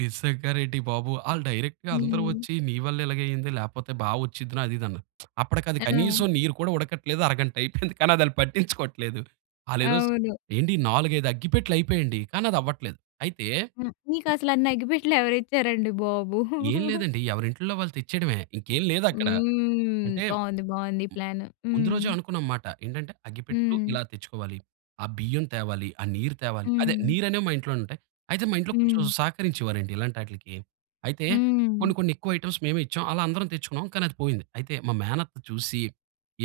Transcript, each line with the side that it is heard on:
right: నిజంగా నండి బాబు. ఆళ్లు డైరెక్ట్‌గా అందరు
left: హ్మ్.
right: వచ్చి నీ వల్లే ఇలగే అయింది. లేపోతే బా వచ్చుద్ది అది ఇది అన్నారు. అప్పటికది
left: ఆ!
right: కనీసం నీరు కూడా ఉడకట్లేదు. అరగంట అయిపోయింది. కానీ అది ఆళ్లు పట్టిచ్చుకోట్లేదు. ఆళ్ళు ఏదో స్
left: అవును.
right: ఏంటి 4, 5 అగ్గిపెట్టెలు అయిపోయండి. కానీ అది అవ్వట్లేదు. అయితే
left: హ్మ్. మీకసలు అన్ని అగ్గిపెట్టెలు ఎవరు ఇచ్చారండి బాబు!
right: ఏం లేదండి. ఎవరి ఇంటిల్లో వాళ్ళు తెచ్చేయడమే. ఇంకేం లేదక్కడ.
left: హ్మ్.
right: అంటే ము
left: బావుంది. బావుంది ఈ ప్లాన్.
right: ముందు రోజే
left: హ్మ్.
right: అనుకున్నాం మాట. ఏంటంటే, అగ్గిపెట్టెలు
left: హ్మ్.
right: ఇలా తెచ్చుకోవాలి. ఆ బియ్యం తేవాలి, ఆ నీరు తేవాలి. అదే
left: హ్మ్.
right: నీరనేవి మా ఇంట్లో ఉంటయి. అయితే మా ఇంట్లో కొంచెం
left: హ్మ్.
right: సహకరించేవారండి ఇలాంటాటిలకి. అయితే
left: హ్మ్.
right: కొన్ని కొన్నెక్కువ ఐటెమ్స్ మేము ఇచ్చాం. అలా అందరం తెచ్చుకున్నాం. కానీ అది పోయింది. అయితే మా మేనత్త చూసి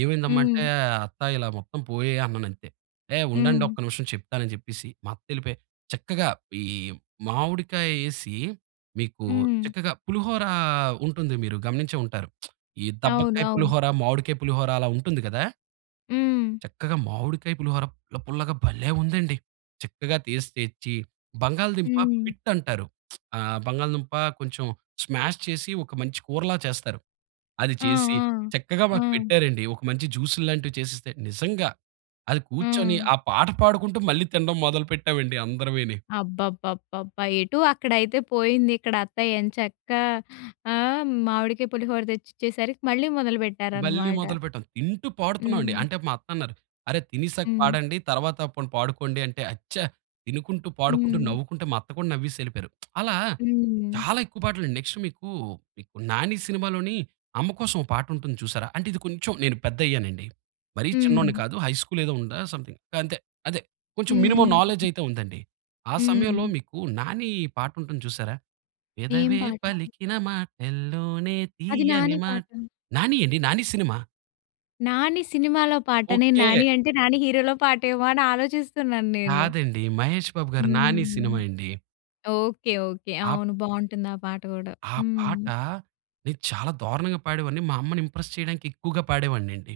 right: ఏమైందమ్మా అంటే,
left: హ్మ్.
right: అత్త ఇలా మొత్తం పోయాయన్నానంతే. "ఏహ్!
left: హ్మ్.
right: ఉండండొక్క నిమిషం చెప్తానని" జెప్పేసి మా అత్తెళ్ళిపోయి చక్కగా ఈ మామిడికాయేసి మీకు
left: హ్మ్.
right: చక్కగా పులిహోర ఉంటుంది మీరు గమనించే ఉంటారు. ఈ
left: అవును,
right: దబ్బకాయ
left: అవును.
right: పులిహోర, మామిడికాయ పులిహోర అలా ఉంటుంది గదా!
left: హ్మ్.
right: చక్కగా మామిడికాయ పులిహోర పుల్ల పుల్ల‌గా భలే ఉందండి! చక్కగా తేసి తెచ్చి బంగాళదుంప
left: హ్మ్.
right: పిట్ అంటారు. ఆ బంగాళదుంప కొంచెం స్మాష్ చేసి ఒక మంచి కూరలా చేస్తారు. అది
left: ఆ!
right: చేసి చక్కగా
left: ఆ!
right: మాకు
left: ఆ!
right: పెట్టారండి. ఒక మంచి జ్యూసు‌ల్లాంటివి చేసిస్తే, నిజంగా అది కూర్చొని
left: ఆ!
right: ఆ పాట పాడుకుంటూ మళ్ళీ తిండం మొదలు పెట్టామండి అందరివీని.
left: అబ్బబ్బబ్బబ్బా! ఎటు అక్కడైతే పోయింది. ఇక్కడ అత్తయ్య ఎంచక్కా ఆ! మామిడికాయ పులిహోర తెచ్చిచ్చేసరికి మళ్ళీ మొదలు
right: మళ్ళీ
left: పెట్టారనమాట.
right: మొదలుపెట్టాం. తింటూ పాడుతున్నాం అండి.
left: హ్మ్.
right: అంటే మా అత్తన్నారు, "అరె! తినేశాక
left: హ్మ్.
right: పాడండి. తర్వాత పోనీ పాడుకోండి" అంటే, అచ్చ తినుకుంటూ, పాడుకుంటూ,
left: హ్మ్.
right: నవ్వుకుంటే మా అత్త కూడా నవ్వేసెళ్ళిపోయారు. అలా
left: హ్మ్.
right: చాలా ఎక్కువ పాటలు. నెక్స్ట్ మీకు "నాని" సినిమాలోని అమ్మ కోసం ఒక పాట ఉంటుంది చూశారా? అంటే ఇది కొంచెం నేను పెద్దయ్యానండి. మరీ చిన్నోడిని
left: హ్మ్.
right: కాదు. హై స్కూల్ ఏదో ఉందా! సమ్‌థింగ్ గంతే. అదే. కొంచెం
left: హ్మ్,
right: మినిమమ్
left: హ్మ్,
right: నాలెడ్జ్
left: హ్మ్.
right: అయితే ఉందండి. ఆ సమయంలో
left: హ్మ్.
right: మీకు నాని పాటుంటుంది చూశారా?
left: ఏం
right: పెదవే
left: పాట?
right: పలికిన మాటల్లోనే
left: అది
right: తియ్యని
left: నాని
right: మాట్
left: పాట.
right: 'నాని' అండి. 'నాని' సినిమా.
left: "నాని" సినిమాలో పాట. నే నాని
right: ఓకె.
left: అంటే నాని హీరోలో పాటేమో అని ఆలోచిస్తున్నాన్నేను.
right: కాదండి. మహేష్ బాబు గారి "నాని" సినిమా
left: హ్మ్.
right: అండి.
left: Okay, okay.
right: ఆప్
left: అవును. బావుంటుందా పాట గూడా.
right: ఆ పాట
left: హ్మ్.
right: నే చాలా దారుణంగా పాడేవాడిని. మా అమ్మని ఇంప్రెస్ చేయడానికి ఎక్కువగా పాడేవాడినండి.